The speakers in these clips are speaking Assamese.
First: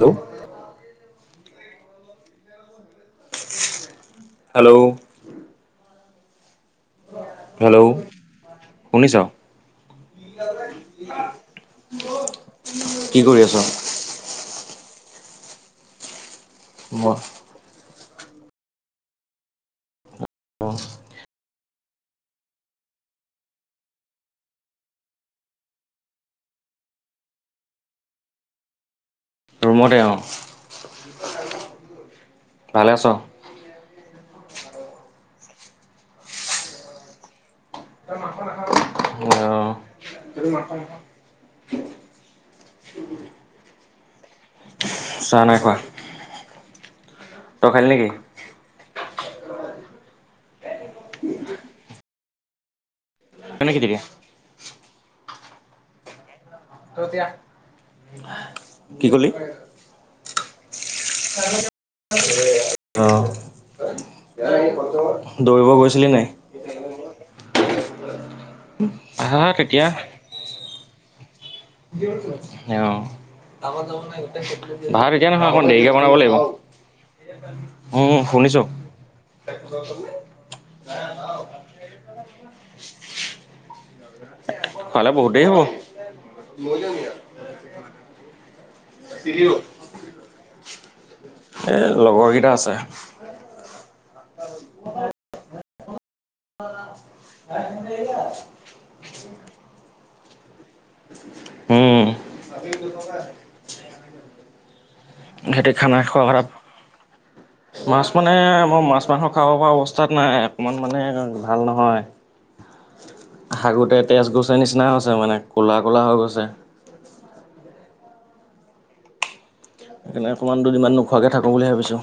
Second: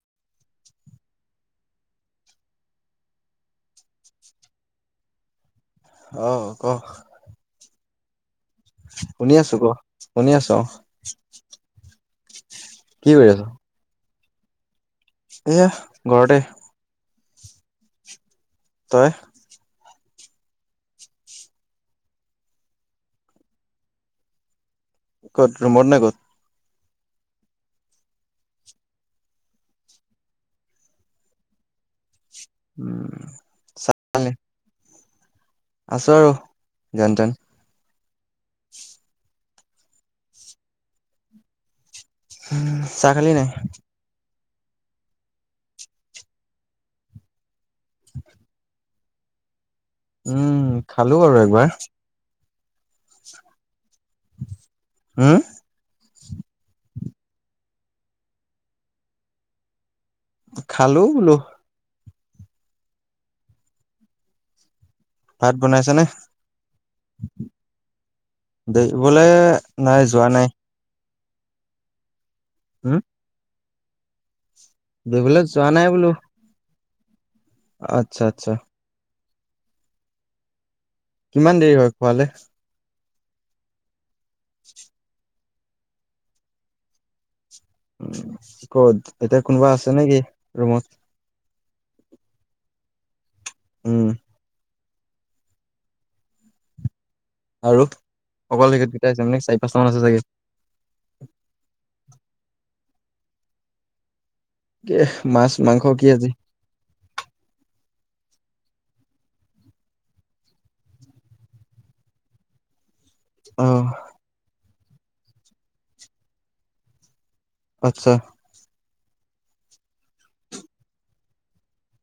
হেল্ল' হেল্ল' অঁ, ক। হেল্ল। শুনিছ? শুনি আছো ক। শুনি আছ? কি কৰি আছ? এয়া ঘৰতে। ৱাহ তই? অহ। ক'ত ৰুমত নে ক'ত? ৰুমতে অ। ভালে আছ? উম, চাহ খালি? আছো আৰু যেন তেন। অ। [unintelligible] উম, চাহ খালী নাই? চাহ নাই খোৱা। তই খালি নেকি? উম। খালো আৰু একবাৰ। ননাক দতিয়া? হু? কি কলি? খালো বুলো। অহ। ভাত দৌৰিব বনাইছে নে? গৈছিলি নাই? দে বোলে হা নাই যোৱা নাই। দেউত অ। উম কামত যাব নাই? ভাত এতিয়া দেৰিবলে নহয় অকণ যোৱা নাই দেৰিকে বোলো বনাব লাগিব। আচ্ছা উম আচ্ছা শুনিছো। [inaudible] কিমান দেৰি হয় খোৱালে? [unintelligible] ভালে বহুত দেৰি হব। মজমিয়া উ। ক'ত এতিয়া কোনোবা আছে নেকি ৰুমত? এ লগৰকেইটা আছে। উম [inaudible] [unintelligible] [unintelligible] আৰু অকল সিহঁত দুটাই আছেনে চাৰি পাঁচটামান আছে চাগে উম [unintelligible] এ মাছ সিহঁতি মাংস খানা কি খোৱা আজি কথা মাছ মানে মই মাছ মাংস খাব পৰা অৱস্থাত নাই অকণমান মানে ভাল নহয়। অ শাগোতে তেজ গৈছে নিচিনা হৈছে। এ মানে ক'লা ক'লা হৈ গৈছে। আত্ছা সেইকাৰণে দুদিনমান নোখোৱাকে থাকোঁ বুলি ভাবিছোঁ।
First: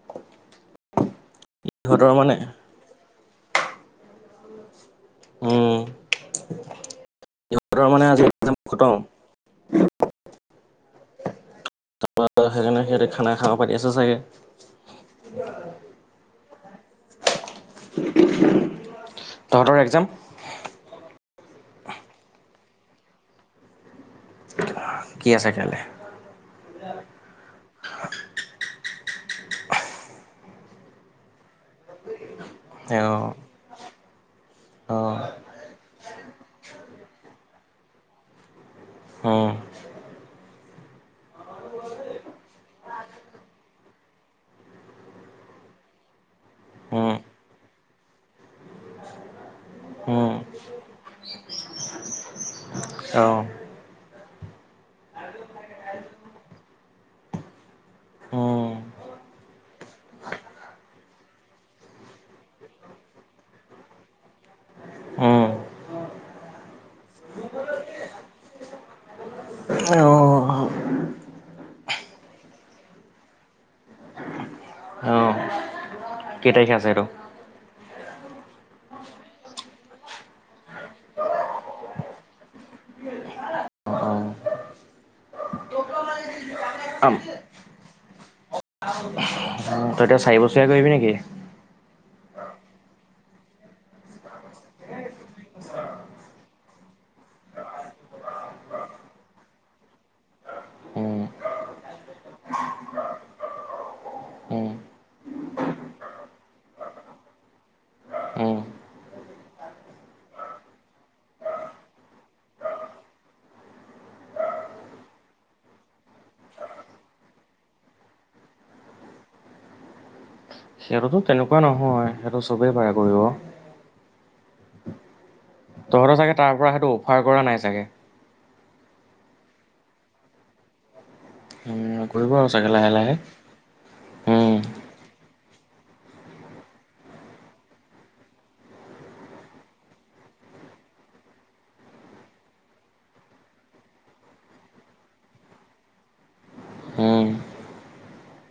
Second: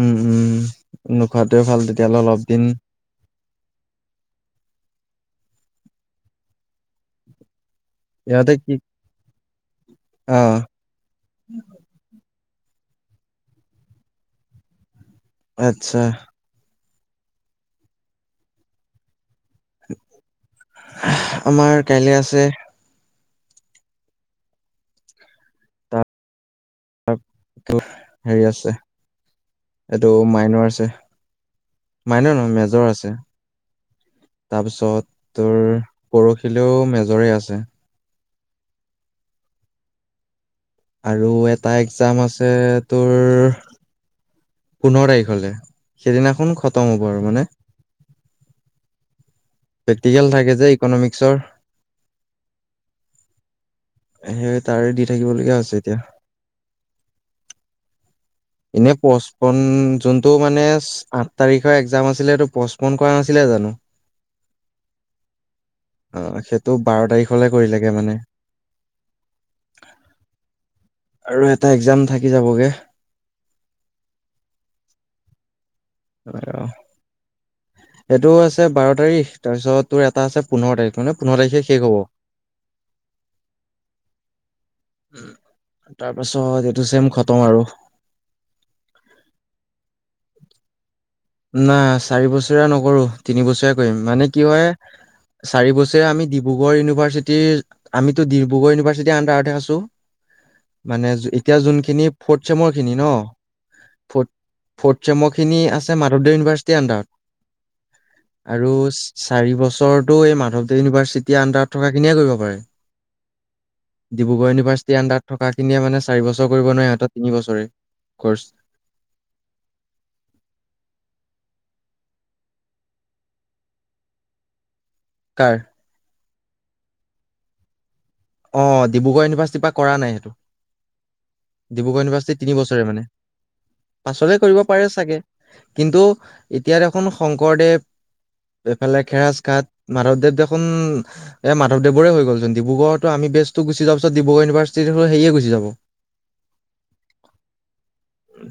উম উম খোৱাটোৱে ভাল ইহঁতৰ তেতিয়াহ'লে মানে অলপ দিন। উম [unintelligible] সিহঁতৰ মানে আজি এক্সাম খটম। অঁ ত সেইকাৰণে সিহঁতি খানা খা পাতি আছে চাগে আচ্ছা [inaudible] তহঁতৰ এক্সাম আমাৰ কাইলৈ আছে [unintelligible] কি আছে কাইলে [inaudible] ত কেলা হেৰি আছে, এইটো মাইনৰ আছে [inaudible] মাইনৰ নহয় মেজৰ আছে [inaudible] অঁ তাৰপিছত অঁ তোৰ, পৰহিলেও মেজৰে আছে হ [inaudible] আৰু এটা এক্সাম আছে তোৰ [inaudible] পোন্ধৰ তাৰিখলে সেইদিনাখন খতম হ'ব উম আৰু মানে [inaudible] প্ৰেক্টিকেল উম থাকে যে ইকনমিক্সৰ অঁ [inaudible] সেই তাৰে দি থাকিবলগীয়া হৈছে এতিয়া [inaudible] উম এনে পচপন, যোনটো মানে আঠ তাৰিখৰ একজাম আছিলে সেইটো পচপন কৰা নাছিলে জানো। উম অঁ সেইটো বাৰ তাৰিখলে কৰিলেগে মানে, অঁ আৰু এটা এক্সাম থাকি যাবগে অঁ কেই তাৰিখে আছে সেইটো সেইটো আছে বাৰ তাৰিখ তাৰ পিছত তোৰ এটা আছে পোন্ধৰ তাৰিখ মানে পোন্ধৰ তাৰিখে শেষ হব। অঁ তাৰপাছত ত এইটো চেম অঁ খতম আৰু উম, তই চাৰি বছৰীয়া কৰিবি নেকি? না চাৰি বছৰীয়া নকৰো তিনিবছৰীয়া কৰিম মানে কি হয় চাৰি বছৰীয়া আমি ডিব্ৰুগড় ইউনিভাৰ্চিটিৰ আমিতো ডিব্ৰুগড় ইউনিভাৰ্চিটিৰ আন্ডাৰতেহে আছো মানে উম, এতিয়া যোনখিনি ফৰ্থ চেমৰ খিনি ন ফ ফৰ্থ চেমৰ খিনি আ মাধৱদেৱ ইউনিভাৰ্চিটি আন্ডাৰত উম। আৰু চাৰি বছৰটো এই মাধৱদেৱ ইউনিভাৰ্চিটি আন্ডাৰত থকাখিনিয়ে কৰিব পাৰে ডিব্ৰুগড় ইউনিভাৰ্চিটি আন্ডাৰত থকাখিনিয়ে মানে চাৰিবছৰ কৰিব নোৱাৰে সিহঁতৰ তিনিবছৰে কৰ্চ সিহঁতটো তেনেকুৱা নহয় সিহঁটো চবেই পাৰ কৰিব। কাৰ তহঁতৰ চাগে তাৰ পৰা সেইটো অফাৰ কৰা নাই চাগে। অ ডিব্ৰুগড় ইউনিভাৰ্চিটিৰ পৰা কৰা নাই সেইটো উম, ডিব্ৰুগড় কৰিব ইউনিভাৰ্চিটি আৰু তিনি চাগে বছৰে লাহে মানে লাহে। পাছলে উম, কৰিব পাৰে চাগে কিন্তু এতিয়া দেখোন শংকৰদেৱ এইফালে খেৰাজঘাট মাধৱদেৱ দেখোন এই মাধৱদেৱৰে হৈ গ'লচোন ডিব্ৰুগড় আমি বেচটো গুচি যা পিছত ডিব্ৰুগড় ইউভাৰ্চিটি হলে সেয়ে গুচি যাব উম,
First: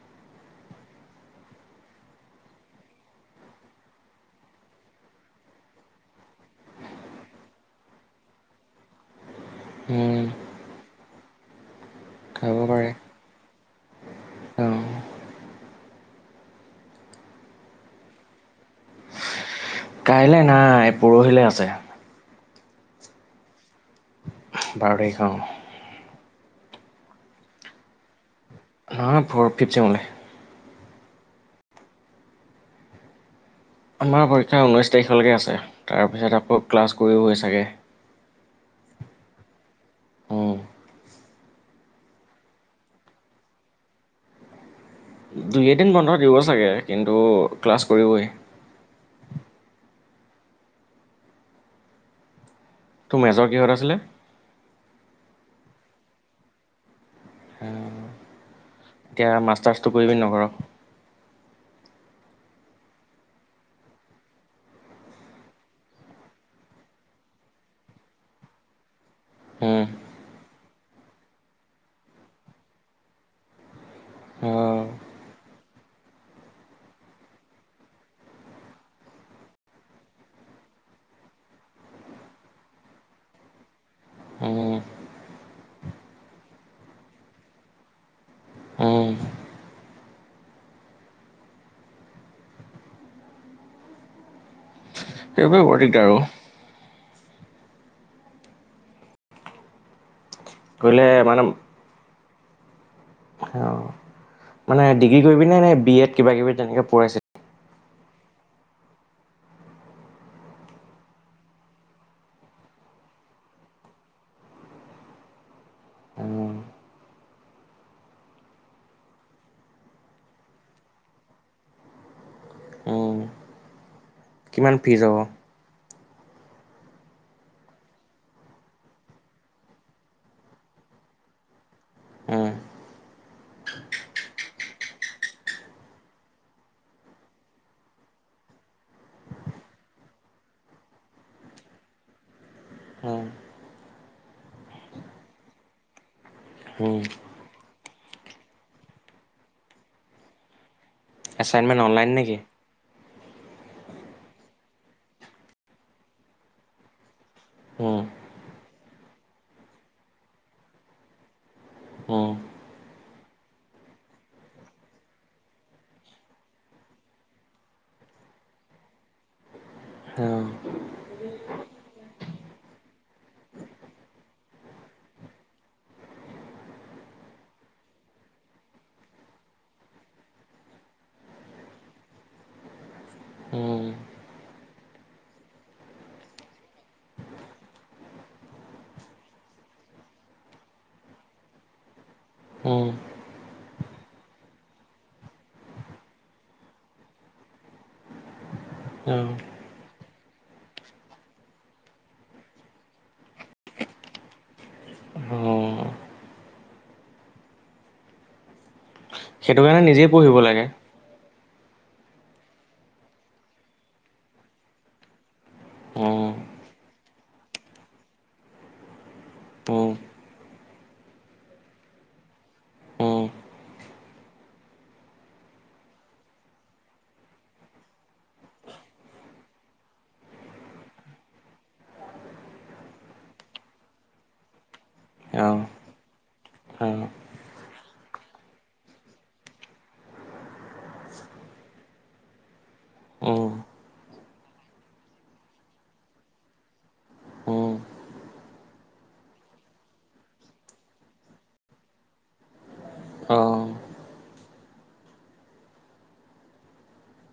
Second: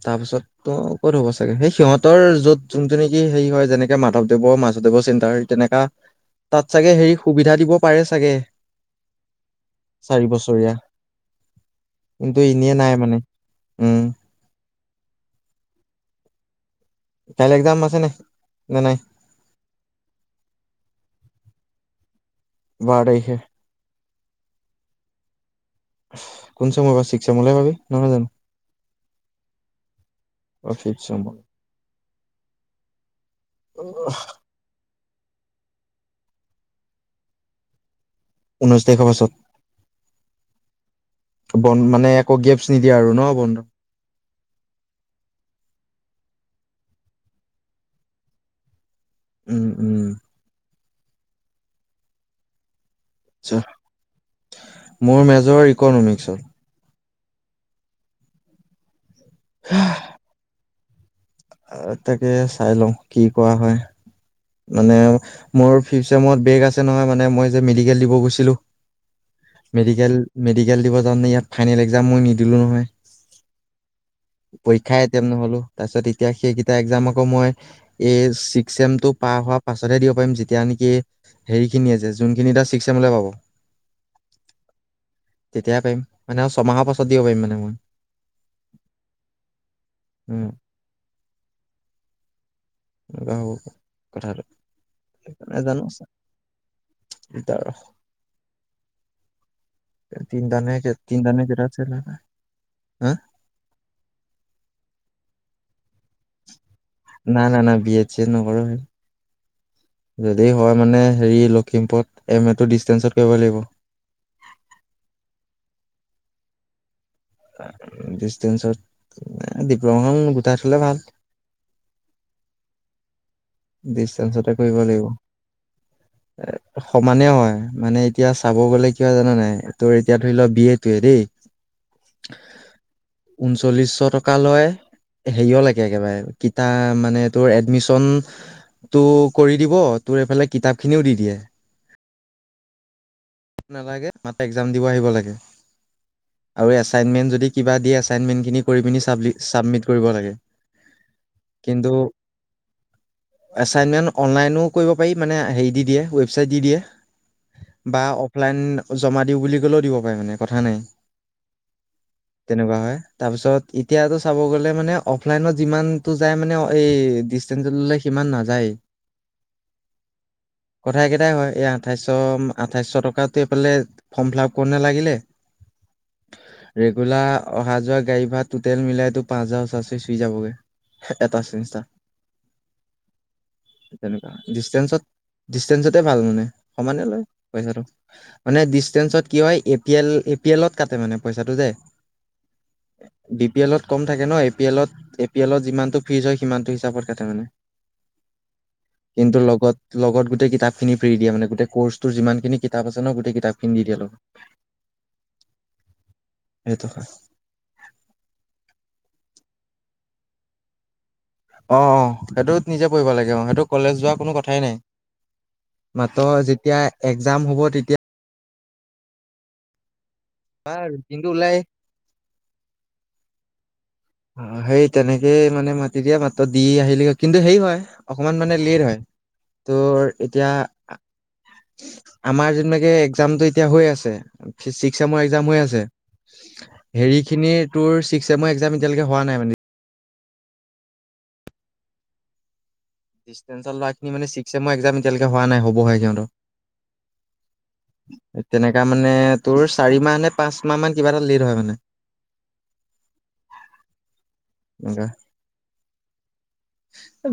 তাৰ পিছত তো ক'ত হ'ব চাগে সেই সিহঁতৰ যত যোনটো নেকি হেৰি হয় যেনেকে মাধৱদেৱ মাধদেৱৰ চেণ্টাৰ তেনেকা তাত চাগে হেৰি সুবিধা দিব পাৰে চাগে উম, চাৰি বছৰীয়া কিন্তু খাব এনেই পাৰে। নাই মানে উম অ', কাইলৈ এক্জাম আছে নে নাই কাইলে নাই পৰহিলে আছে। বা়ৰ তাৰিখে। বাৰ তাৰিখ অওঁ কোন চেময় বা চিশ চেমৰ পাবি নহয় জানো নহয় ফৰ ফিফ চঙালে অফিকছ আমাৰ পৰীক্ষা ঊনৈশ তাৰিখলৈকে আছে তাৰপিছত আকৌ ক্লাছ কৰিব চাগে ঊনৈশ তাৰিখৰ উম, পাছত বন্ মানে একো গেপছ নিদিয়ে আৰু ন বন্ধ দুই এদিন বন্ধ দিব চাগে কিন্তু ক্লাছ কৰিবই উম উম তোৰ মেজৰ আচ্ছা কিহত আছিলে। মোৰ মেজৰ ইকনমিক্সত আছিলে? এতিয়া মাষ্টাৰ্চটো কৰিবি নকৰৰ। অ তাকে চাই লওঁ কি কৰা হয়। মানে মোৰ ফিফ চেমত ব্ৰেগ আছে নহয় মানে মই যে মেডিকেল দিব গৈছিলো উম মেডিকেল মেডিকেল দিব যে ইয়াত ফাইনেল এক্জাম মই নিদিলো নহয় অ পৰীক্ষাইটম নহলো তাৰপিছত এতিয়া সেইকেইটা এক্জাম আকৌ মই এইছিকসেম পাৰ হোৱাৰ পাছতহে দিব পাৰিম যেতিয়া নেকি হেৰি খিনি আ যে যোনখিনি এটা ছিক্স এমলে পাব উম তেতিয়াই পাৰিম মানে আৰু ছমাহৰ পাছত দিব পাৰিম মানে মই উম উ এ হব কথা ব সেইবোৰে বৰ দিগদাৰ অ দিগদাৰ অ তিনটা নে কৰিলে তিনিটা মানে কেইটা আছিল নহয়। হা অ মানে ডিগ্ৰী কৰিবিনে বি এড কিবা কিবি তেনেকে পইছিল নাই নাই নাই বি এড চিয়েড নকৰো হয়। যদি হয় মানে হেৰি লখিমপুৰত এম এটো ডিষ্টেঞ্চত কৰিব লাগিব উম ডিচেঞ্চত ডিপ্লমা গোটাই থলে ভাল। উম বেছ ডিফেন্সতে কিমান কৰিব ফিজ লাগিব। হ'ব সমানে হয় মানে এতিয়া চাব গ'লে কি হয় জানা নাই, তোৰ এতিয়া ধৰি লোৱা বি এদ টোৱে দেই, উম ঊনচল্লিশশ টকা লয় হেৰিয় লেকে একেবাৰে কিতাপ মানে তোৰ এডমিচন টো কৰি দিব, তোৰ এইফালে কিতাপ খিনিও দি দিয়ে। উম নালাগে মাত্ৰ এক্সাম দিব আহিব লাগে আৰু উম এছাইনমেণ্ট যদি কিবা দিয়ে এছাইনমেণ্ট খিনি কৰি পিনি চাব ছাবমিট কৰিব লাগে। এছাইনমেণ্ট অনলাইন নেকি। এচাইনমেন্ট অনলাইনো কৰিব পাৰি মানে হেৰি দি দিয়ে ৱেবচাইট দি দিয়ে, উম বা অফলাইন জমা দিওঁ বুলি ক'লেও দিব পাৰে মানে কথা নাই, উম তেনেকুৱা হয় তাৰপিছত এতিয়াতো চাব গ'লে মানে অফলাইনত যিমানতটো যায় মানে এই ডিচতেঞ্চত ল'লে সিমান নাযায়ে, উম কথা একেটাই হয় এই আঠাইছশ-আঠাইছশ টকাত এইফালে ফৰ্ম ফিল আপ কৰুতেনে লাগিলে, ৰেগুলাৰ অহা যোৱা গাড়ী ভাৰা টুটেল মিলাই তোৰ পাঁচ হাজাৰ ওচৰা উচৰি চুই যাবগে এটা ছেমিষ্টাৰ, উম তেনেকুৱা ডিচটেন্স ডিচটেন্সতে ভাল মানে সমানে লয় পইচাটো। মানে ডিচটেন্সত কি হয়, A P L A P এলত কাট মানে পইচাটো যে, উম বি পি এলত কম থাকে ন, এ পি এলত এ পি এল ত যিমানটো ফিজ হয় সি সিমানটো হিচাপত কাটে মানে, উম কিন্ত লগত লগত গোটেই কিতাপ খিনি ফ্ৰী দিয়ে মানে, গোটেই ক'ৰচ টোৰ যিমানখিনি তাৰপাছত ন গোটেই কিতাপ কিনি দি দিয়ে তোক উম সেইটো হয় সেইটো কাৰণে নিজেই পঢ়িব লাগে। অঁ অঁ সেইটো নিজে পঢ়িব লাগে অঁ, সেইটো কলেজ যোৱাৰ কোনো কথাই নাই, মাত্ৰ উম যেতিয়া এক্জাম হ'ব তেতিয়া উম বাৰু দিনটো ওলাই উম অঁ, সেই তেনেকেই মানে মাতি দিয়া মাত্ৰ দি আহিলে কিন্তু হেৰি হয়, অকমান মানে লেট হয়, তোৰ এতিয়া আমাৰ যুনবাকে একজামটো এতিয়া হৈ আছে, ছিক্সচেমৰ এক্সাম অ হৈ আছে, অ হেৰি খিনিৰ তোৰ ছিক্স চেমৰ এক্সাম এতিয়ালৈকে হোৱা নাই মানে। উম ডিচতেঞ্চৰ ল'ৰাখিনি মানে ছিক্সেমৰ এক্জাম এতিয়ালৈকে হোৱা নাই হ'বহে উম সিহতৰ, তেনেকা মানে তোৰ চাৰি মাহ নে পাঁচ মাহ মান কিবা এটা লেট হয় মানে, অ এনে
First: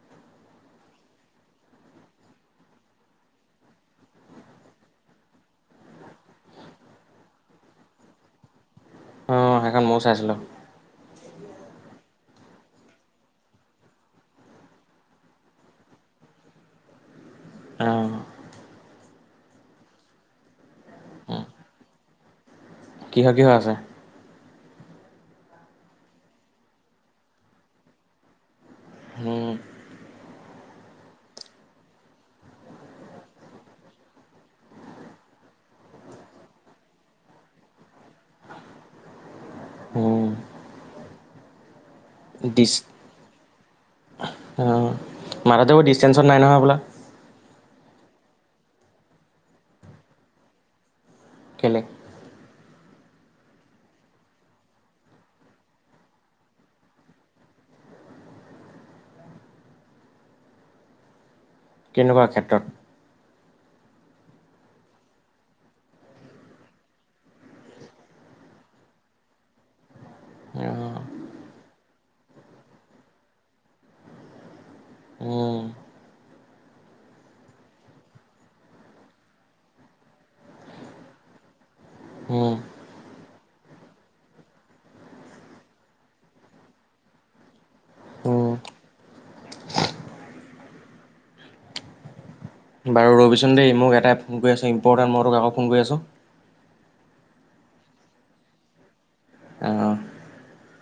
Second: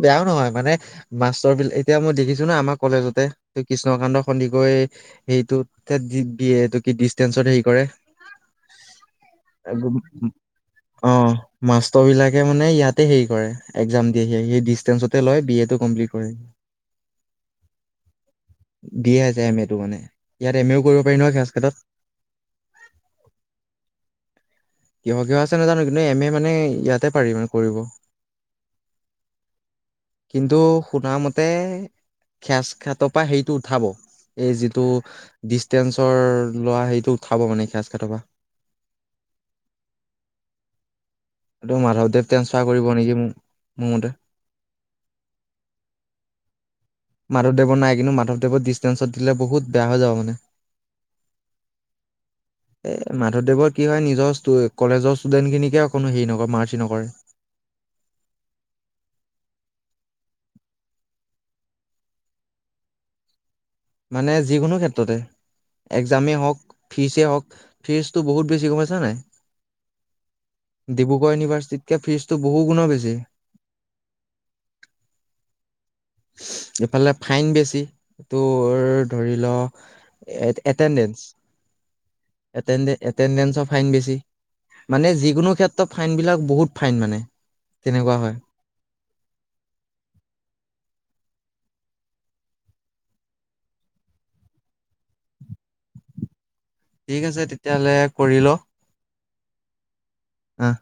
বেয়াও নহয় মানে মাষ্টৰ বিলাক এতিয়া মই দেখিছো ন আমাৰ কলেজতে কৃষ্ণকান্ত সন্দিকৈ হেৰিটো দ এইটো কি ডিচতেঞ্চত হেৰি কৰে। এখন মও চাইছিলো। অঁ, মাষ্টৰ বিলাকে মানে ইয়াতে হেৰি কৰে এক্জাম দিয়ে সি সেই ডিচেঞ্চতে লয় বি এটো কমপ্লিট কৰে, অ', দিয়ে আছে এম এটো মানে, ইয়াত এম এও কৰিব পাৰি নহয় খেৰাছ খাতত। কিহৰ কিহৰ আছে। কিহৰ -কিহৰ আছে নাজানো, কিন্তু এম এ মানে ইয়াতে পাৰি মানে কৰিব, উম, কিন্তু শুনা মতে খেৰাচ খাটৰ পৰা সেইটো উঠাব এই যিটো ডিষ্টেঞ্চৰ লোৱা সেইটো উঠাব মানে খেৰাচ খাতৰপা। উম, সেটো মাধৱদেৱ ট্ৰেন্ঞ্চফাৰ ডিচ কৰিব নেকি মোক মোৰ মতে অ', মাধৱদেৱৰ দিষ্টেঞ্চত নাই নহয় হ'বলা। মাধৱদেৱৰ নাই কিন্তু মাধৱদেৱত ডিচষ্টেঞ্চত দিলে বহুত বেয়া হৈ যাব মানে, কেলে এ মাধৱদেৱৰ কি হয় নিজৰ কলেজৰ ষ্টুডেন্ট খিনিকে অকোনো হেৰি নকৰে মাৰ্চি নকৰে। কেনেকুৱা ক্ষেত্ৰত। মানে যিকোনো ক্ষেত্ৰতে এক্জামেই হওঁক, ফিজেই হওঁক, ফিজটো বহুত বেছি গম পাইছা নাই, অ', ডিব্ৰুগড় ইউনিভাৰ্চিটিতকে ফিজটো বহু গুণৰ বেছি। উম, ইফালে ফাইন বেছি, তোৰ ধৰি ল এটেনডেছ, উম, এটেডেঞ্চৰ ফাইন বেছি মানে যিকোনো ক্ষেত্ৰত ফাইনবিলাক বহুত ফাইন মানে তেনেকুৱা হয়। উম, বাৰু ৰবিচোন দেই মোক এটাই ফোন কৰি আছে ইম্পৰ্টেনট মই তোক আকৌ ফোন কৰি আছোঁ। ঠিক আছে তেতিয়াহ'লে কৰি ল। অ'। আহ।